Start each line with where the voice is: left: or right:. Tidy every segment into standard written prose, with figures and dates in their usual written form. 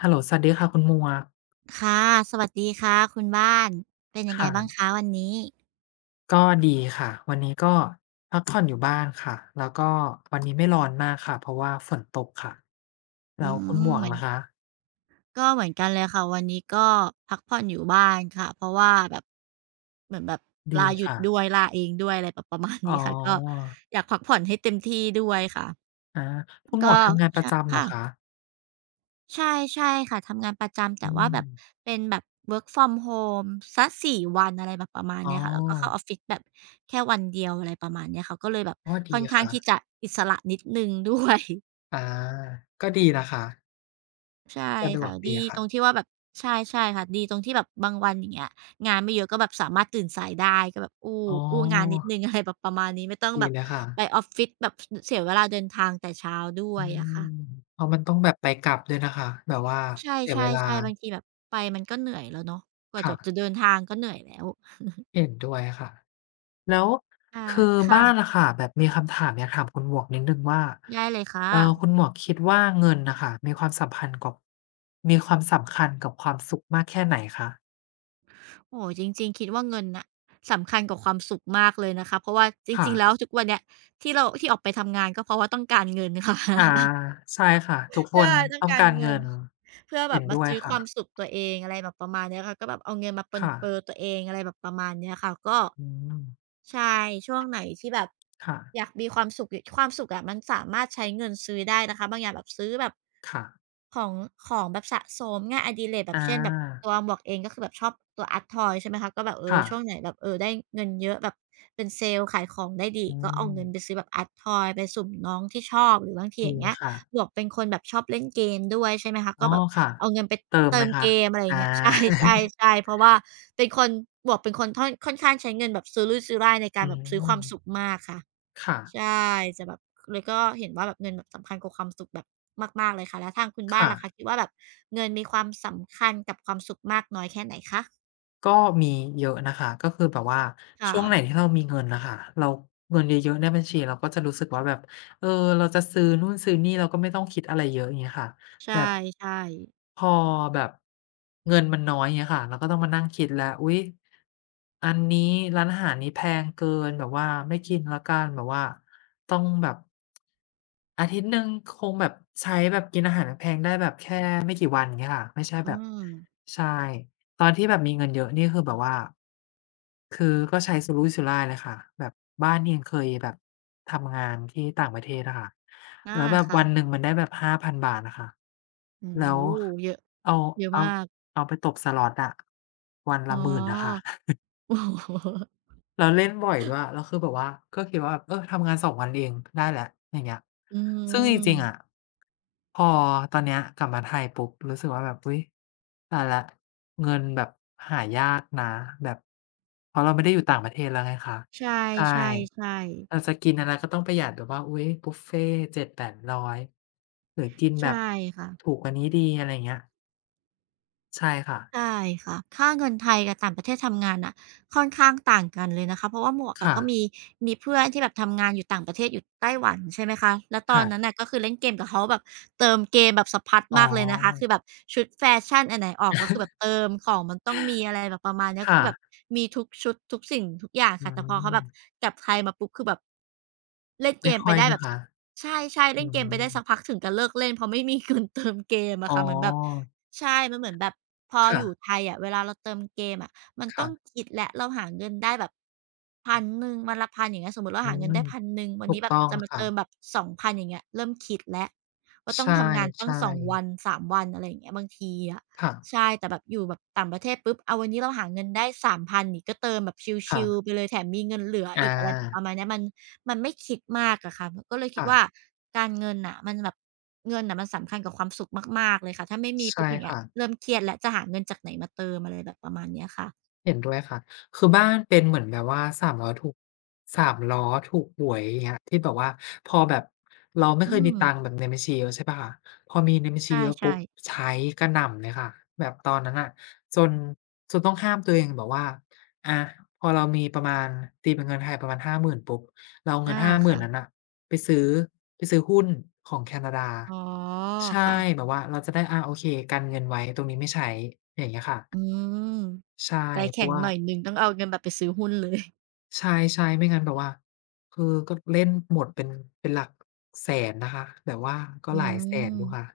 left: ฮัลโหลสวัสดีค่ะคุณหมวก
right: ค่ะ สวัสดีค่ะคุณบ้าน เป็นยังไงบ้าง
left: ค่ะ
right: คะวันนี้
left: ก็ดีค่ะวันนี้ก็พักผ่อนอยู่บ้านค่ะแล้วก็วันนี้ไม่ร้อนมากค่ะเพราะว่าฝนตกค่ะ
right: อื
left: แล้วคุณหมวก
right: เหมือน
left: ล่ะคะ
right: เหมือนกันเลยค่ะวันนี้ก็พักผ่อนอยู่บ้านค่ะเพราะว่าแบบเหมือนแบบ
left: ดี
right: ลาหยุด
left: ค่ะ
right: ด้วยลาเองด้วยอะไรแบบประมาณ
left: อ๋อ
right: นี้ค่ะก็อยากพักผ่อนให้เต็มที่ด้วยค่ะ
left: อาคุณหมว
right: ก็
left: กทำงานป
right: ช
left: ระจำเหรอ
right: ค่ะ
left: คะ
right: ใช่ใช่ค่ะทำงานประจำ
left: อื
right: แต่ว่าแบบ
left: ม
right: เป็นแบบ work from home สักสี่วันอะไรแบบประมาณ
left: อ๋อ
right: เนี้ยค่ะแล้วก็เข้าออฟฟิศแบบแค่วันเดียวอะไรประมาณเนี้ยค่ะก็เลยแบบ
left: อ๋อ
right: ค่
left: ดี
right: อนข้าง
left: ค่ะ
right: ที่จะอิสระนิดหนึ่งด้วย
left: อาก็ดีนะคะ
right: ใช่
left: สะดวก
right: ค่ะดี
left: ดี
right: ต
left: ค่ะ
right: รงที่ว่าแบบใช่ค่ะดีตรงที่แบบบางวันอย่างเงี้ยงานไม่เยอะก็แบบสามารถตื่นสายได้ก็แบบอู้
left: อ๋อ
right: อู้งานนิดหนึ่ง อะไรแบบประมาณนี้ไม่ต้องแบ
left: ดี
right: บ
left: เลยค่ะ
right: ไปออฟฟิศแบบเสียเวลาเดินทางแต่เช้าด้ว
left: อื
right: ยอะ
left: ม
right: ค่ะ
left: เพราะมันต้องแบบไปกลับด้วยนะคะแบบว่า
right: ใช
left: เสียเวลา
right: ่ๆๆบางทีแบบไปมันก็เหนื่อยแล้วเนาะกว่าจะ
left: ค่ะ
right: เดินทางก็เหนื่อยแล้ว
left: เห็นด้วยค่ะ แล้ว
right: ใช่
left: คือ
right: ค่ะ
left: บ้านนะค่ะแบบมีคำถามอยากถามคุณหมวกนิดนึงว่า
right: ได้เลยค่ะ
left: คุณหมวกคิดว่าเงินนะคะมีความสัมพันธ์กับมีความสำคัญกับความสุขมากแค่ไหนคะ
right: โอ้โฮจริงๆคิดว่าเงินน่ะสำคัญกว่าความสุขมากเลยนะคะเพราะว่าจ
left: ค่ะ
right: ริงๆแล้วทุกวันเนี้ยที่เราออกไปทำงานก็เพราะว่าต้องการเงินค่ะ
left: อ่าใช่ค่ะทุกค
right: ใช่
left: น
right: ต้อง
left: ต้อง
right: การ
left: การเงิ
right: เงิน
left: น
right: เพื่อแบ
left: เห็น
right: บมา
left: ด้วย
right: ซื้อความ
left: ค่ะ
right: สุขตัวเองอะไรแบบประมาณเนี้ยค่ะก็แบบเอาเงินมาปรน
left: ค่ะ
right: เปอตัวเองอะไรแบบประมาณเนี้ยค่ะก็
left: อืม
right: ใช่ช่วงไหนที่แบบ
left: ค่ะ
right: อยากมีความสุขอะมันสามารถใช้เงินซื้อได้นะคะบางอย่างแบบซื้อแบบ
left: ค่ะ
right: ของของแบบสะสมงานอดิเรกแบ
left: อ
right: บเช่นแบบ
left: า
right: ตัวหมวกเองก็คือแบบชอบตัว Art Toy ใช่ไหมคะก็แบบเออ
left: ค่ะ
right: ช่วงไหนแบบเออได้เงินเยอะแบบเป็นเซลส์ขายของได้ดี
left: อื
right: ก็เอา
left: ม
right: เงินไปซื้อแบบ Art Toy ไปสุ่มน้องที่ชอบหรือบางทีอ
left: ดี
right: ย่างเงี้ย
left: ค่ะ
right: หมวกเป็นคนแบบชอบเล่นเกมด้วยใช่ไหมคะ
left: อ๋
right: ก็
left: อ
right: แบบ
left: ค่ะ
right: เอาเงินไป
left: เติมไห
right: เติ
left: ม
right: ม
left: คะ
right: เกมอะไรอ
left: อา
right: ย่างเงี้ย ใช่ๆๆเพราะว่าเป็นคนหมวกเป็นคนท่อนค่อนข้างใช้เงินแบบซื้อรุ่ยซื้อร่ายใน กา
left: อื
right: รแบบซื้อค
left: ม
right: วามสุขมากค่ะ
left: ค่ะ
right: ใช่จะแบบเลยก็เห็นว่าแบบเงินแบบสำคัญกว่าความสุขแบบมากๆเลยค่ะแล้วทางคุณบ้าน
left: ค่ะ
right: ล่ะคะคิดว่าแบบเงินมีความสำคัญกับความสุขมากน้อยแค่ไหนคะ
left: ก็มีเยอะนะคะก็คือแบบว่า
right: ค่ะ
left: ช่วงไหนที่เรามีเงินนะคะเราเงินเยอะๆในบัญชีเราก็จะรู้สึกว่าแบบเออเราจะซื้อนู่นซื้อนี่เราก็ไม่ต้องคิดอะไรเยอะอย่างเงี้ยค่ะ
right: ใช่
left: แบบ
right: ๆ
left: พอแบบเงินมันน้อยเงี้ยค่ะเราก็ต้องมานั่งคิดแล้วอุ๊ยอันนี้ร้านอาหารนี้แพงเกินแบบว่าไม่กินแล้วกันแบบว่าต้องแบบอาทิตย์หนึ่งคงแบบใช้แบบกินอาหารแพงๆได้แบบแค่ไม่กี่วันเงี้ยค่ะไม่ใช่
right: อื
left: แบบ
right: ม
left: ใช่ตอนที่แบบมีเงินเยอะนี่คือแบบว่า คือก็ใช้สุรุ่ยสุร่ายเลยค่ะแบบบ้านเองเคยแบบทำงานที่ต่างประเทศอะค่ะ
right: อา
left: แล้วแบบวันห
right: ค่ะ
left: นึ่งมันได้แบบห้าพั5,000นะคะ
right: โอ้
left: แล้
right: โฮ
left: ว
right: เยอะ
left: เอา
right: เยอะ
left: เอา
right: มาก
left: เอาไปตบสล็อตอะวัน
right: อ๋
left: ละ
right: อ
left: หมื่น นะคะ
right: โอ้โฮ
left: แล้วเล่นบ่อยด้วยแล้วคือแบบว่าก็คิดว่าแบบทำงานสองวันเองได้แล้วอย่างเงี้ย
right: อื
left: ซึ่งจริงๆอะ
right: ม
left: พอตอนเนี้ยกลับมาไทยปุ๊บรู้สึกว่าแบบอุ๊ยตายแล้วเงินแบบหายากนะแบบเพราะเราไม่ได้อยู่ต่างประเทศแล้วไงคะ
right: ใช่
left: ใช่
right: ใช่ใช่
left: เราจะกินอะไรก็ต้องประหยัดแบบว่าอุ๊ยบุฟเฟต์เจ็ดแปดร้อยหรือกินแบ
right: ใช่
left: บ
right: ค่ะ
left: ถูกกว่านี้ดีอะไรอย่างเงี้ยใช่ค่ะ
right: ใช่ค่ะค่าเงินไทยกับต่างประเทศทำงานน่ะค่อนข้างต่างกันเลยนะคะเพราะว่าหมวกอะ
left: ค่ะ
right: ก็มีเพื่อนที่แบบทำงานอยู่ต่างประเทศอยู่ไต้หวันใช่ไหมคะแล้วตอนนั้น
left: ค่ะ
right: น่ะก็คือเล่นเกมกับเขาแบบเติมเกมแบบสะพัด
left: อ๋อ
right: มากเลยนะคะคือแบบชุดแฟชั่นอันไหนออกก็คือแบบเติมของมันต้องมีอะไรแบบประมาณเนี้ย
left: ค่ะ
right: คือแบบมีทุกชุดทุกสิ่งทุกอย่าง
left: อื
right: ค่ะแต่พอเขา
left: ม
right: แบบกลับไทยมาปุ๊บคือแบบเล่นเก
left: ไม่
right: ม
left: ค่
right: ไป
left: อย
right: ได้แบ
left: นะ
right: บ
left: คะ
right: สักใช่ๆ
left: อื
right: เล่นเกมไปได้
left: ม
right: สักพักถึงกับเลิกเล่นเพราะไม่มีเงินเติมเกม
left: อ๋
right: อะ
left: อ
right: ค่ะเหมือนแบบ ใช่มันเหมือนแบบพอ
left: ค่ะ
right: อยู่ไทยอะเวลาเราเติมเกมอะมันต้อ
left: ค่ะ
right: งคิดแล้วเราหาเงินได้แบบพันหนึ่งวันละ1ันอย่างเงี้ยสมมุติเรา
left: อื
right: หาเงินได้
left: ม
right: พันหนึ่งวัน
left: ถูก
right: นี้แบบ
left: ต้อง
right: จะมา
left: ค่ะ
right: เติมแบบ2,000องพันอย่างเงี้ยเริ่มคิดแล้วว่าต้อง
left: ใช่
right: ทำงานตั้งสองวั
left: ๆ
right: นสามวันอะไรอย่างเงี้ยบางทีอะ
left: ค่ะ
right: ใช่แต่แบบอยู่แบบต่างประเทศปุ๊บอาวันนี้เราหาเงินได้3,000นนี่ก็เติมแบบชิลๆไป
left: ค่ะ
right: เลยแถมมีเงินเหลือ
left: อา
right: อีกอะไรแบบประมาณเนี้ยมัน มันไม่คิดมากอะค่ะก็เลยคิดว่า
left: ค่ะ
right: การเงินน่ะมันแบบเงินน่ะมันสำคัญกับความสุขมากๆเลยค่ะถ้าไม่มีปุ๊บ
left: ใช่
right: อย่างเงี้ย
left: ค่ะ
right: เริ่มเครียดแล้วจะหาเงินจากไหนมาเติมอะไรแบบประมาณเนี้ยค่ะ
left: เห็นด้วยค่ะ คือบ้านเป็นเหมือนแบบว่าสามล้อถูกสามล้อถูกหวยอย่างเงี้ยที่แบบว่าพอแบบเราไม่
right: อื
left: เคยมี
right: ม
left: ตังค์แบบในบัญชีเยอะใช่เปล่าคะพอมีในบัญชีเยอะปุ๊
right: ใช่
left: บ
right: ๆ
left: ใช้กระหน่ำเลยค่ะแบบตอนนั้นน่ะจนจนต้องห้ามตัวเองแบบว่าอาพอเรามีประมาณตีเป็นเงินไทยประมาณหาหมื่นปุ๊บเราเอาเงิ
right: อา
left: น50,000
right: ค่ะ
left: นนั้นน่ะไปซื้อไปซื้อหุ้นของแคนาดา
right: อ๋อ
left: ใช่
right: ค่ะ
left: แบบว่าเราจะได้อาโอเคกันเงินไว้ตรงนี้ไม่ใช้อย่างเงี้ยค่ะ
right: อืม
left: ใช่
right: ใจ
left: เพ
right: แข็
left: ราะ
right: ง
left: ว่า
right: หน่อยหนึ่งต้องเอาเงินแบบไปซื้อหุ้นเลย
left: ใช่ๆไม่งั้นแบบว่าคือก็เล่นหมดเป็นหลักแสนนะคะแบบว่าก็
right: อื
left: หลายแสนอยู่ค่ะ
right: ม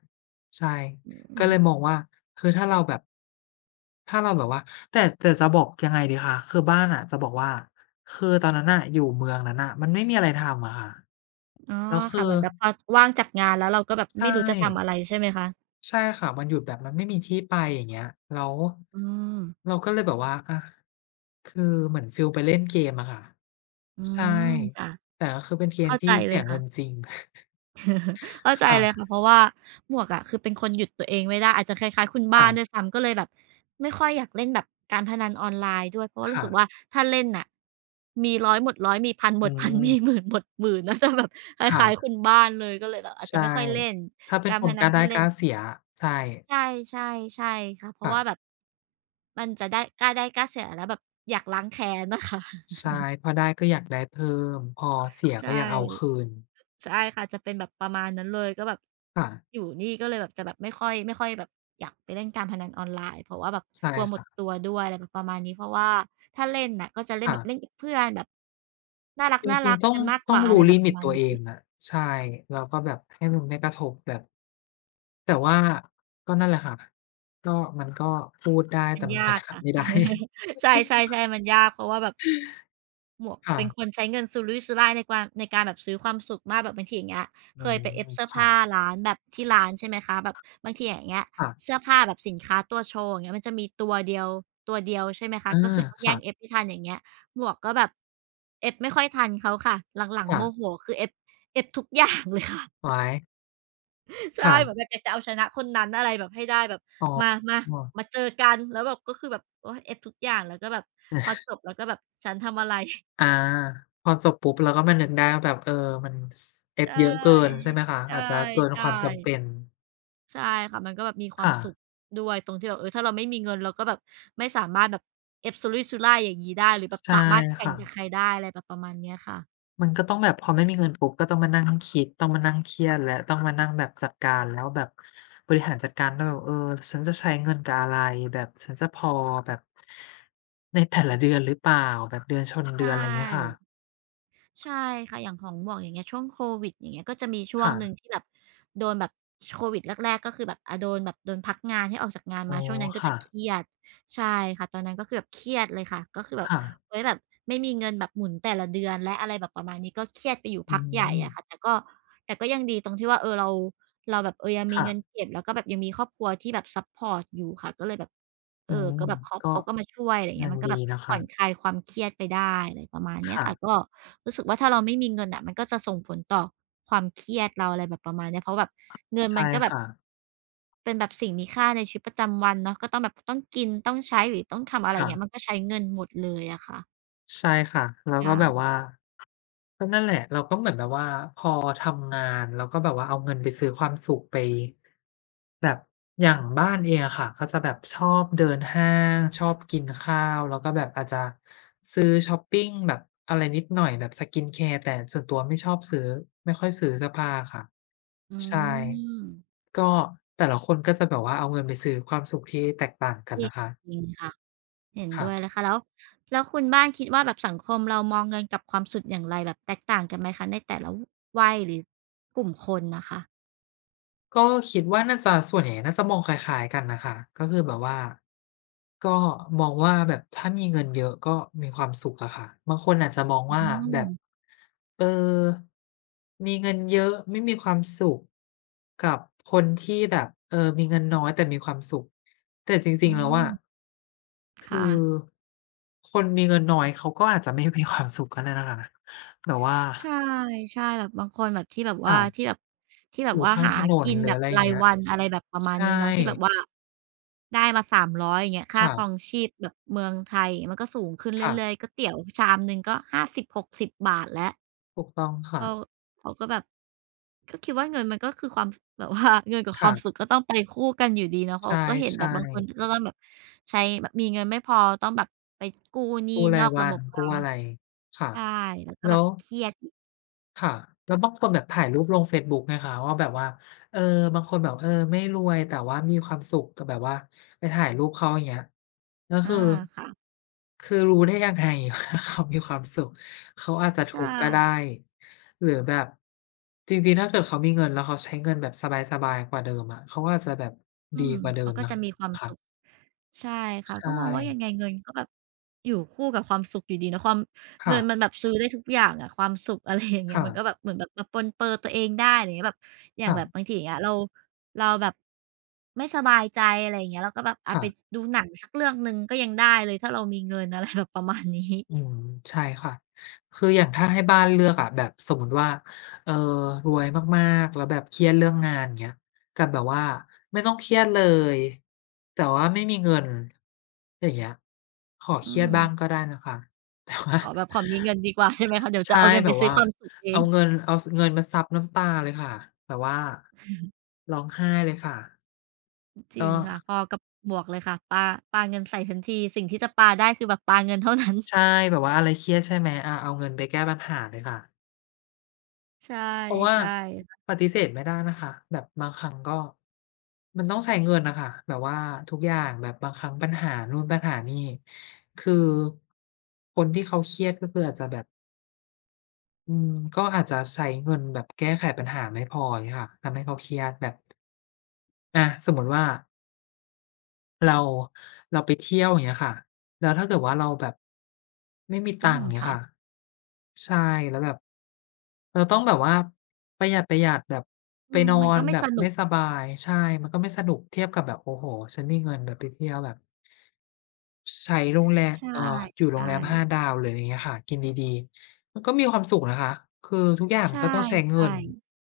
left: ใช่
right: อ
left: ก็
right: ืม
left: เลยมองว่าคือถ้าเราแบบถ้าเราแบบว่าแต่จะบอกยังไงดีคะคือบ้านอะจะบอกว่าคือตอนนั้นน่ะอยู่เมืองนั้นน่ะมันไม่มีอะไรทำอะค่ะ
right: อ๋อ
left: แล้วคือ
right: ค่ะเหมือนแบบพอว่างจากงานแล้วเราก็แบบ
left: ใช่
right: ไม่รู้จะทำอะไรใช่ไหมคะ
left: ใช่ค่ะวันหยุดแบบมันไม่มีที่ไปอย่างเงี้ยแล้ว
right: อืม
left: เราก็เลยแบบว่าอะคือเหมือนฟีลไปเล่นเกมอะค่ะ
right: อื
left: ใช่
right: มค่ะ
left: แต่ก็คือเป็นเกม
right: เข้าใจ
left: ที่
right: เล
left: เสี
right: ย
left: ยเงิน
right: ค่ะ
left: จริง
right: เข้า ใจเลย
left: ค่ะ
right: ค่ะเพราะว่าหมวกอะคือเป็นคนหยุดตัวเองไม่ได้อาจจะคล้ายๆคุณบ้า
left: ค่ะ
right: นด้วยซ้ำก็เลยแบบไม่ค่อยอยากเล่นแบบการพนันออนไลน์ด้วยเพราะว่ารู้
left: ค่ะ
right: สึกว่าถ้าเล่นน่ะมีร้อยหมดร้อยมีพันห
left: อื
right: มดพันมีห
left: ม
right: มื่นหมดหมื่นน่าจะแบบคล้ายๆ
left: ค่ะ
right: คุณบ้านเลยก็เลยแบบอาจจะ
left: ใช่
right: ไม่ค่อยเล่น
left: ถ้าเป็น
right: การ
left: ค
right: พ
left: นก
right: นั
left: ล้า
right: น
left: ได้
right: ที่
left: ก
right: เล่น
left: ล้าเสียใช่
right: ใช่ใช่ค่ะเพราะว่าแบ
left: ค่ะ
right: บมันจะได้กล้าได้กล้าเสียแล้วแบบอยากล้างแค้นน่ะค่ะ
left: ใช่พอได้ก็อยากได้เพิ่มพอเสี ยก็
right: ใช่
left: อยากเอาคืน
right: ใช่ค่ะจะเป็นแบบประมาณนั้นเลยก็แบบ
left: ค่ะ
right: อยู่นี่ก็เลยแบบจะแบบไม่ค่อยแบบอยากไปเล่นการพนันออนไลน์เพราะว่าแบบ
left: ใช่
right: กลัวหมดตั
left: ค่ะ
right: วด้วยอะไรแบบประมาณนี้เพราะว่าถ้าเล่นน่ะก็จะเล่นแบบเล่น
left: ค่ะ
right: กับเพื่อนแบบน่าร
left: จริง
right: ัก
left: ๆ ต้อ
right: ๆ
left: ง
right: กันมากก
left: ต้อง
right: ว่าอะไร
left: รู้
right: แบ
left: ลิ
right: บป
left: มิต
right: ระมาณ
left: ตัวเอ
right: นี้
left: งอะใช่แล้วก็แบบให้มันไม่กระทบแบบแต่ว่าก็นั่นแหละค่ะก็มันก็พูดได้
right: มั
left: แต่
right: น
left: มันก็
right: ยากค่ะ
left: ทำไม่ได้
right: ใช่ๆ่ ใช่มันยากเพราะว่าแบบหมวกเป็นค
left: ค่ะ
right: นใช้เงินสุรุ่ยสุร่ายในการแบบซื้อความสุขมากแบบบางทีอย่างเงี้ย
left: อื
right: เคยไปเอ
left: ม
right: ฟเสื้อ
left: ค่ะ
right: ผ้าร้านแบบที่ร้านใช่ไหมคะแบบบางทีอย่างเงี้ย
left: ค่ะ
right: เสื้อผ้าแบบสินค้าตัวโชว์อย่างเงี้ยมันจะมีตัวเดียวตัวเดียวใช่ไหมคะ
left: อา
right: ก็คือต้องแย่งเอ
left: ค่ะ
right: ฟให่ทันอย่างเงี้ยหมวกก็แบบเอฟไม่ค่อยทันเขาค่ะหลังๆ
left: ค่ะ
right: โมโหคือเอฟทุกอย่างเลยค่ะ
left: ว้าย
right: ใช่แบบแบ
left: ค่ะ
right: บอยากจะเอาชนะคนนั้นอะไรแบบให้ได้แบบ
left: อ๋อ
right: มามามาเจอกันแล้วแบบก็คือแบบโอ๊ยเอฟทุกอย่างแล้วก็แบบพอจ บแล้วก็แบบฉันทำอะไร
left: อาพอจบปุ๊บเราก็มานึกได้ว่าแบบมันสเอ
right: ใช
left: ฟเยอะเกิน
right: ่
left: ใช่ไหมคะ
right: ใช่
left: อาจจะเกินค
right: ใช่
left: วามจำเป็น
right: ใช่ค่ะมันก็แบบมีความ
left: ค่ะ
right: สุขด้วยตรงที่แบบเออถ้าเราไม่มีเงินเราก็แบบไม่สามารถแบบเอฟสุรุ่ยสุร่ายอย่างงี้ได้หรือแบบ
left: ใช่
right: สามารถแข่ง
left: ค่ะ
right: กับใครได้อะไรแบบประมาณเนี้ยค่ะ
left: มันก็ต้องแบบพอไม่มีเงินปุ๊บก็ต้องมานั่งคิดต้องมานั่งเครียดแล้วต้องมานั่งแบบจัดการแล้วแบบบริหารจัดการด้ว่แบบฉันจะใช้เงินกับอะไรแบบฉันจะพอแบบในแต่ละเดือนหรือเปล่าแบบเดือนชนเดื
right: ใช่
left: อนอะไรอย่างเงี้ยค่ะ
right: ใช่ค่ะอย่างของหมวกอย่างเงี้ยช่วงโควิดอย่างเงี้ยก็จะมีช่วง
left: ค่ะ
right: หนึ่งที่แบบโดนแบบโควิดแรกๆก็คือแบบอาโดนแบบโดนพักงานให้ออกจากงาน
left: อ๋อ
right: มาช่วงนั้นก็จะ
left: ค่ะ
right: เครียดใช่ค่ะตอนนั้นก็คือแบบเครียดเลยค่ะก็คือแบบ
left: ค่ะ
right: โอ๊ยแบบไม่มีเงินแบบหมุนแต่ละเดือนและอะไรแบบประมาณนี้ก็เครียดไปอยู่
left: อื
right: พักใหญ่
left: ม
right: อะค่ะแต่ก็ยังดีตรงที่ว่าเออเราแบบเออยังมี
left: ค่ะ
right: เงินเก็บแล้วก็แบบยังมีครอบครัวที่แบบซัปพอร์ตอยู่ค่ะก็เลยแบบ
left: อื
right: เออ
left: ม
right: ก็แบบเขา
left: ก็
right: เขาก็มาช่วยอะไรอย่าง
left: ยั
right: เงี้ย
left: ง
right: มันก็
left: ดี
right: แบบ
left: นะ
right: ผ่
left: คะ
right: อนคลายความเครียดไปได้อะไรประมาณเนี้ยค่ะก็
left: ค่ะ
right: รู้สึกว่าถ้าเราไม่มีเงินอ่ะมันก็จะส่งผลต่อความเครียดเราอะไรแบบประมาณเนี้ยเพราะแบบเงิน
left: ใช่
right: มันก็แบบ
left: ค่ะ
right: เป็นแบบสิ่งมีค่าในชีวิตประจำวันเนาะก็ต้องแบบต้องกินต้องใช้หรือต้องทำอะไรอย่า
left: ค่ะ
right: งเงี้ยมันก็ใช้เงินหมดเลยอะค่ะ
left: ใช่ค่ะแล้วก็
right: ใช่
left: แบบว่า ก็นั่นแหละเราก็เหมือนแบบว่าพอทำงานเราก็แบบว่าเอาเงินไปซื้อความสุขไปแบบอย่างบ้านเองอะค่ะก็จะแบบชอบเดินห้างชอบกินข้าวแล้วก็แบบอาจจะซื้อชอปปิงแบบอะไรนิดหน่อยแบบ skincare แต่ส่วนตัวไม่ชอบซื้อไม่ค่อยซื้อเสื้อผ้าค่ะ
right: อื
left: ใช่
right: ม
left: ก็แต่ละคนก็จะแบบว่าเอาเงินไปซื้อความสุขที่แตกต่างกัน
right: จริง
left: นะคะ
right: จริงค่ะเห็นด้วยเล
left: ค่ะ
right: ยค่ะแล้วคุณบ้านคิดว่าแบบสังคมเรามองเงินกับความสุขอย่างไรแบบแตกต่างกันไหมคะในแต่ละวัยหรือกลุ่มคนน่ะค่ะ
left: ก็คิดว่าน่าจะส่วนใหญ่น่าจะมองคล้ายๆกันนะคะก็คือแบบว่าก็มองว่าแบบถ้ามีเงินเยอะก็มีความสุขอะค่ะบางคนอาจจะมอง
right: อื
left: ว่าแบบ
right: ม
left: เออมีเงินเยอะไม่มีความสุขกับคนที่แบบเออมีเงินน้อยแต่มีความสุขแต่จริ
right: อื
left: งๆแล้ว
right: ม
left: อะคื
right: ค่ะ
left: อคนมีเงินน้อยเขาก็อาจจะไม่มีความสุขก็ได้นะคะแบบว่า
right: ใช่ใช่แบบบางคนแบบที่แบบว่าที่
left: ค่ะ
right: แบบที่แบ
left: อ
right: บ
left: ยู่
right: ว่า
left: ข้าง
right: หา
left: ถนน
right: กิน
left: หรือ
right: แบบ
left: อะไรอย่า
right: รา
left: ง
right: ย
left: เงี้ย
right: วันอะไรแบบประมาณ
left: ใช่
right: นี้เนาะที่แบบว่าได้มา300อยอย่างเงี้ยค่า
left: ค่ะ
right: ครองชีพแบบเมืองไทยอย่างเงี้ยมันก็สูงขึ้น
left: ค่ะ
right: เรื่อยๆก๋วยเตี๋ยวชามหนึ่งก็50-60บหกสิบบาทแล้ว
left: ถูกต้องค่ะ
right: เราเราก็แบบก็คิดว่าเงินมันก็คือความ แบบว่าเงินกับควา
left: ค่ะ
right: มสุขก็ต้องไปคู่กันอยู่ดีเนาะเพ
left: ใช
right: ราะก็เห็นแบ
left: ่
right: บบางคน
left: ๆ
right: ก็ต้องแบบใช้แบบมีเงินไม่พอต้องแบบไปกู้หนี้
left: กู้
right: น
left: รา
right: อ
left: ย
right: กระ
left: วั
right: บ
left: น
right: บมา
left: กู้อะไร ค่ะ
right: ใช่แล้วก็แบ
left: แล้
right: บ
left: ว
right: เครียดอีก
left: ค่ะแล้วบางคนแบบถ่ายรูปลงเฟซบุ๊กไงคะว่าแบบว่าเออบางคนแบบเออไม่รวยแต่ว่ามีความสุขก็แบบว่าไปถ่ายรูปเขาอย่างเงี้ยแล้วคื
right: อา
left: อ
right: ค่ะ
left: คือรู้ได้ยังไงว่าเขามีความสุขเขาอาจจะทุก
right: ค่ะ
left: ข์ก็ได้หรือแบบจริงๆถ้าเกิดเขามีเงินแล้วเขาใช้เงินแบบสบายๆกว่าเดิมอะเขาก็อาจจะแบบ
right: อื
left: ดี
right: ม
left: กว่าเดิ
right: เขา
left: ม
right: ก็
left: นะ
right: จะมีความ
left: คะ
right: สุขใช่ค่ะก็
left: ใช่
right: มองว่ายังไงเงินก็แบบอยู่คู่กับความสุขอยู่ดีนะความเงิ
left: ค่ะ
right: นมันแบบซื้อได้ทุกอย่างอะความสุข อะไรอย่างเงี้ย
left: ค่ะ
right: มันก็แบบเหมือนแบบมาปรนเปอตัวเองได้อะไรอย่างเงี้ยแบบอย่าง
left: ค่ะ
right: แบบบางทีอย่างเงี้ยเราแบบไม่สบายใจอะไรอย่างเงี้ยเราก็แบบอา
left: ค่ะ
right: ไปดูหนังสักเรื่องหนึ่งก็ยังได้เลยถ้าเรามีเงินอะไรแบบประมาณนี้
left: อืมใช่ค่ะคืออย่างถ้าให้บ้านเลือกอะแบบสมมุติว่าเอ่อรวยมากๆ แล้วแบบเครียดเรื่องงานอย่างเงี้ยกับแบบว่าไม่ต้องเครียดเลยแต่ว่าไม่มีเงินอย่างเงี้ยขอเค
right: อื
left: รียด
right: ม
left: บ้างก็ได้นะคะ แต่ว่า
right: ขอแบบขอมีเงินดีกว่าใช่ไหมคะเดี๋ยวจะ
left: ใช่
right: เอาเงิน
left: แบ
right: ไป
left: บ
right: ซื้อ
left: ว่า
right: ความสุขเอ
left: เอา
right: ง
left: เงินเอาสเงินมาซับน้ำตาเลยค่ะแบบว่าร้องไห้เลยค่ะ
right: จริ
left: ก็
right: งค่ะพอกับหมวกเลยค่ะปาเงินใส่ฉันทีสิ่งที่จะปาได้คือแบบปาเงินเท่านั้น
left: ใช่แบบว่าอะไรเครียดใช่ไหมอาเอาเงินไปแก้ปัญหาเลยค่ะ
right: ใช่
left: เพราะว่า
right: ใช่ค่ะ
left: ปฏิเสธไม่ได้นะคะแบบบางครั้งก็มันต้องใช้เงินน่ะค่ะแบบว่าทุกอย่างแบบบางครั้งปัญหานู่นปัญหานี่คือคนที่เขาเครียดก็คืออาจจะแบบอืมก็อาจจะใช้เงินแบบแก้ไขปัญหาไม่พออย่างเงี้ยค่ะทำให้เขาเครียดแบบอาสมมุติว่า เราเราไปเที่ยวอย่างเงี้ยค่ะแล้วถ้าเกิดว่าเราแบบไม่มีตั
right: อื
left: งค์
right: ม
left: อย่างเงี้ย
right: ค่ะ
left: ค่ะใช่แล้วแบบเราต้องแบบว่าประหยัดๆแบบ
right: อื
left: ไป
right: ม
left: นอ
right: มัน
left: น
right: ก็ไม่
left: แบบ
right: สนุ
left: ไม่
right: ก
left: สบายใช่มันก็ไม่สนุกเทียบกับแบบโอ้โฮฉันมีเงินแบบไปเที่ยวแบบใช้โรงแรม
right: ใช่
left: อยู่โรงแรม
right: ๆ
left: 5ดาวหรืออะไรอย่างเงี้ยค่ะกินดีๆมันก็มีความสุขนะคะคือทุกอย่างมั
right: ใช่
left: นก็ต้องใช้เงิน
right: ๆ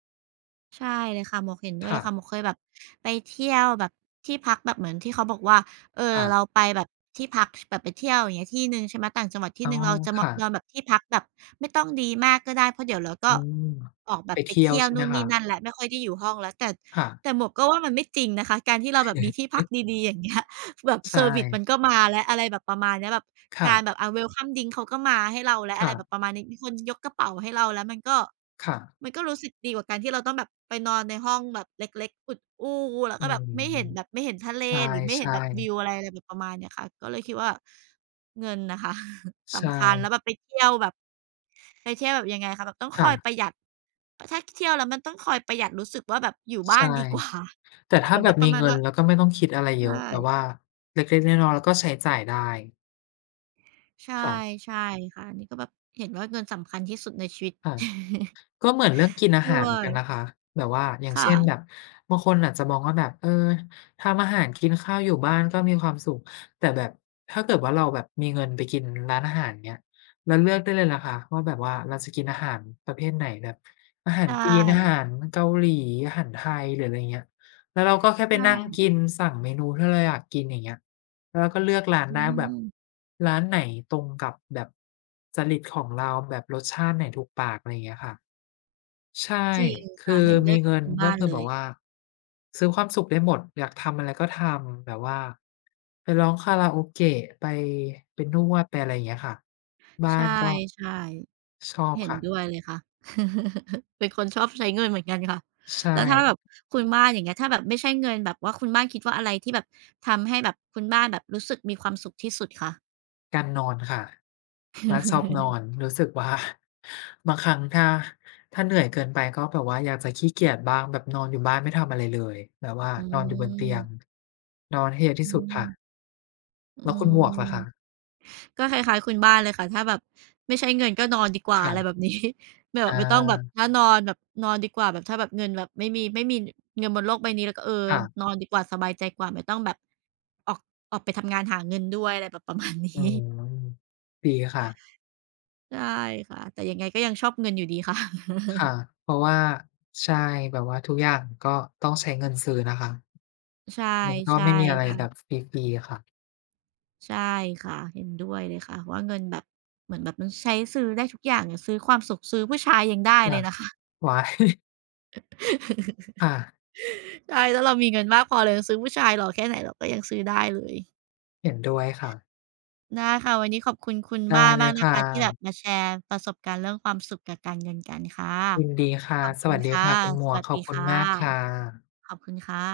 right: ใช่เลยค่ะหมวกเห็นด้วยเล
left: ค่ะ
right: ยค่ะหมวกเคยแบบไปเที่ยวแบบที่พักแบบเหมือนที่เขาบอกว่าเออเรา
left: ค่ะ
right: ไปแบบที่พักแบบไปเที่ยวอย่างเงี้ยที่หนึ่งใช่ไหมต่างจังหวัดที่
left: อ๋
right: ห
left: อ
right: นึ่งเราจะมา
left: ค่ะ
right: นอนแบบที่พักแบบไม่ต้องดีมากก็ได้เพราะเดี๋ยวเรา
left: อื
right: ก็
left: ม
right: ออกแบ
left: ไป
right: บไป
left: เที่ยว
right: เที่ยว
left: ใช่ไหม
right: นู่นนี่
left: คะ
right: นั่นแหล้วไม่ค่อยได้อยู่ห้องแล้วแต่
left: ค่ะ
right: หมวกก็ว่ามันไม่จริงนะคะการที่เราแบบมีที่พักดีๆอย่างเงี้ย แบบ
left: ใช
right: เซอร์วิสมัน
left: ่
right: ก็มาแล้วอะไรแบบประมาณเนี้ยแบบการแบ
left: ค่ะ
right: บwelcome drink เขาก็มาให้เราแล้วอะไร
left: ค่ะ
right: แบบประมาณนี้มีคนยกกระเป๋าให้เราแล้วมันก็
left: ค่ะ
right: มันก็รู้สึกดีกว่าการที่เราต้องแบบไปนอนในห้องแบบเล็กๆอุดอู้แล้ว
left: อื
right: ก็แบบ
left: ม
right: ไม่เห็นทะเล
left: ใช
right: หรือไม่เห็น
left: ่
right: แบบวิว
left: ๆ
right: อะไรอะไรแบบประมาณเนี้ยค่ะก็เลยคิดว่าเงินน่ะค่ะ
left: ใช่
right: สำคัญแล้วแบบไปเที่ยวแบบยังไงคะแบบต้องคอยป
left: ค่ะ
right: ระหยัดถ้าเที่ยวแล้วมันต้องคอยประหยัดรู้สึกว่าแบบอยู่บ้า
left: ใช่
right: นดีกว่า
left: แต่
right: เห
left: ถ้า
right: มือน
left: แบ
right: แบ
left: บ
right: บป
left: มี
right: ระมาณ
left: เงิน
right: ว่า
left: แล้วก็ไม่ต้องคิดอะไรเยอะ
right: ใช่
left: แบบว่าเล็กๆน้อยๆแล้วก็ใช้จ่ายได้
right: ใช่
left: ค่ะ
right: ใช่ค่ะอันนี้ก็แบบเห็นว่าเงินสำคัญที่สุดในชีวิต
left: ค่ะ ก็เหมือนเรื่องกินอาหา
right: ด้
left: ร
right: ว
left: เหมือน
right: ย
left: กัน นะคะแบบว่าอย่างเช่นแบบ
right: ค่ะ
left: บางคนอาจจะมองว่าแบบเออทำอาหารกินข้าวอยู่บ้านก็มีความสุขแต่แบบถ้าเกิดว่าเราแบบมีเงินไปกินร้านอาหารเงี้ยเราเลือกได้เลยนะคะว่าแบบว่าเราจะกินอาหารประเภทไหนแบบอาหาร
right: ใช่
left: จีนอาหารเกาหลีอาหารไทยหรืออะไรเงี้ยแล้วเราก็แค่ไปนั่ง
right: ใช่
left: กินสั่งเมนูที่เราอยากกินอย่างเงี้ยแล้วเราก็เลือกร้าน
right: อื
left: ได้แบบ
right: ม
left: ร้านไหนตรงกับแบบจริตของเราแบบรสชาติไหนถูกปากอะไรเงี้ยค่ะ ใช่
right: จริง
left: คือ
right: ค่ะเห็นด้
left: มี
right: วยกับ
left: เงิน
right: คุณ
left: ก็
right: บ้าน
left: คือ
right: เล
left: แบบ
right: ย
left: ว่าซื้อความสุขได้หมดอยากทำอะไรก็ทำแบบว่าไปร้องคาราโอเกะไปไปนวดไปอะไรอย่างเงี้ยค่ะบ้า
right: ใช่
left: นก็ชอ
right: ๆ
left: บ
right: เห็น
left: ค่ะ
right: ด้วยเลยค่ะ เป็นคนชอบใช้เงินเหมือนกันค่ะ
left: ใช่
right: แล้วถ้าแบบคุณบ้านอย่างเงี้ยถ้าแบบไม่ใช่เงินแบบว่าคุณบ้านคิดว่าอะไรที่แบบทำให้แบบคุณบ้านแบบรู้สึกมีความสุขที่สุดคะ
left: การนอนค่ะบ้านชอบนอ นรู้สึกว่า บางครั้งถ้าเหนื่อยเกินไปก็แบบว่าอยากจะขี้เกียจบ้างแบบนอนอยู่บ้านไม่ทำอะไรเลยแบบว่า
right: อื
left: นอนอยู่บนเตียง
right: ม
left: นอนให้เยอะที่
right: อื
left: สุดค่ะ
right: ม
left: แล้
right: อื
left: วคุณหมวกล่ะคะ
right: ม ก็คล้ายๆคุณบ้านเลยค่ะถ้าแบบไม่ใช้เงินก็นอนดีกว่าอะไรแบบ
left: ค่ะ
right: นี้ แบ
left: อ
right: บไม่ต้องแบบ
left: า
right: ถ้านอนแบบนอนดีกว่าแบบถ้าแบบเงินแบบไม่มีเงินบนโลกใบนี้แล้วก็
left: ค่ะ
right: นอนดีกว่าสบายใจกว่าไม่ต้องแบบออกออกไปทำงานหาเงินด้วยอะไรแบบประมาณนี้
left: อื มดีค่ะ
right: ใช่ค่ะแต่ยังไงก็ยังชอบเงินอยู่ดีค่ะ
left: ค่ะเพราะว่าใช่แบบว่าทุกอย่างก็ต้องใช้เงินซื้อนะคะ
right: ใช่
left: มันก็
right: ใช่
left: ไม่มีอะไรแบบ
right: ค่ะ
left: ฟรีๆค่ะ
right: ใช่ค่ะเห็นด้วยเลยค่ะว่าเงินแบบเหมือนแบบมันใช้ซื้อได้ทุกอย่างซื้อความสุขซื้อผู้ชายยังได้เล
left: ค่ะ
right: ยนะคะ
left: ว้า ยค่ะ
right: ใช่ถ้าเรามีเงินมากพอเรายังซื้อผู้ชายหล่อแค่ไหนเราก็ยังซื้อได้เลย
left: เห็นด้วยค่ะ
right: ได้ค่ะวันนี้ขอบคุณคุณ
left: ได้
right: บ้าน
left: เล
right: มา
left: ย
right: กนะ
left: ค่ะ
right: คะที่แบบมาแชร์ประสบการณ์เรื่องความสุขกับการเงินกันค่ะ
left: ยินดีค่ะ
right: ขอบ
left: ส
right: คุ
left: วั
right: ณ
left: สดี
right: ค่ะ
left: ค่ะคุณหม
right: ส
left: วก
right: วัส
left: ขอ
right: ดี
left: บคุณ
right: ค่
left: มากค่ะ
right: ะขอบคุณค่ะ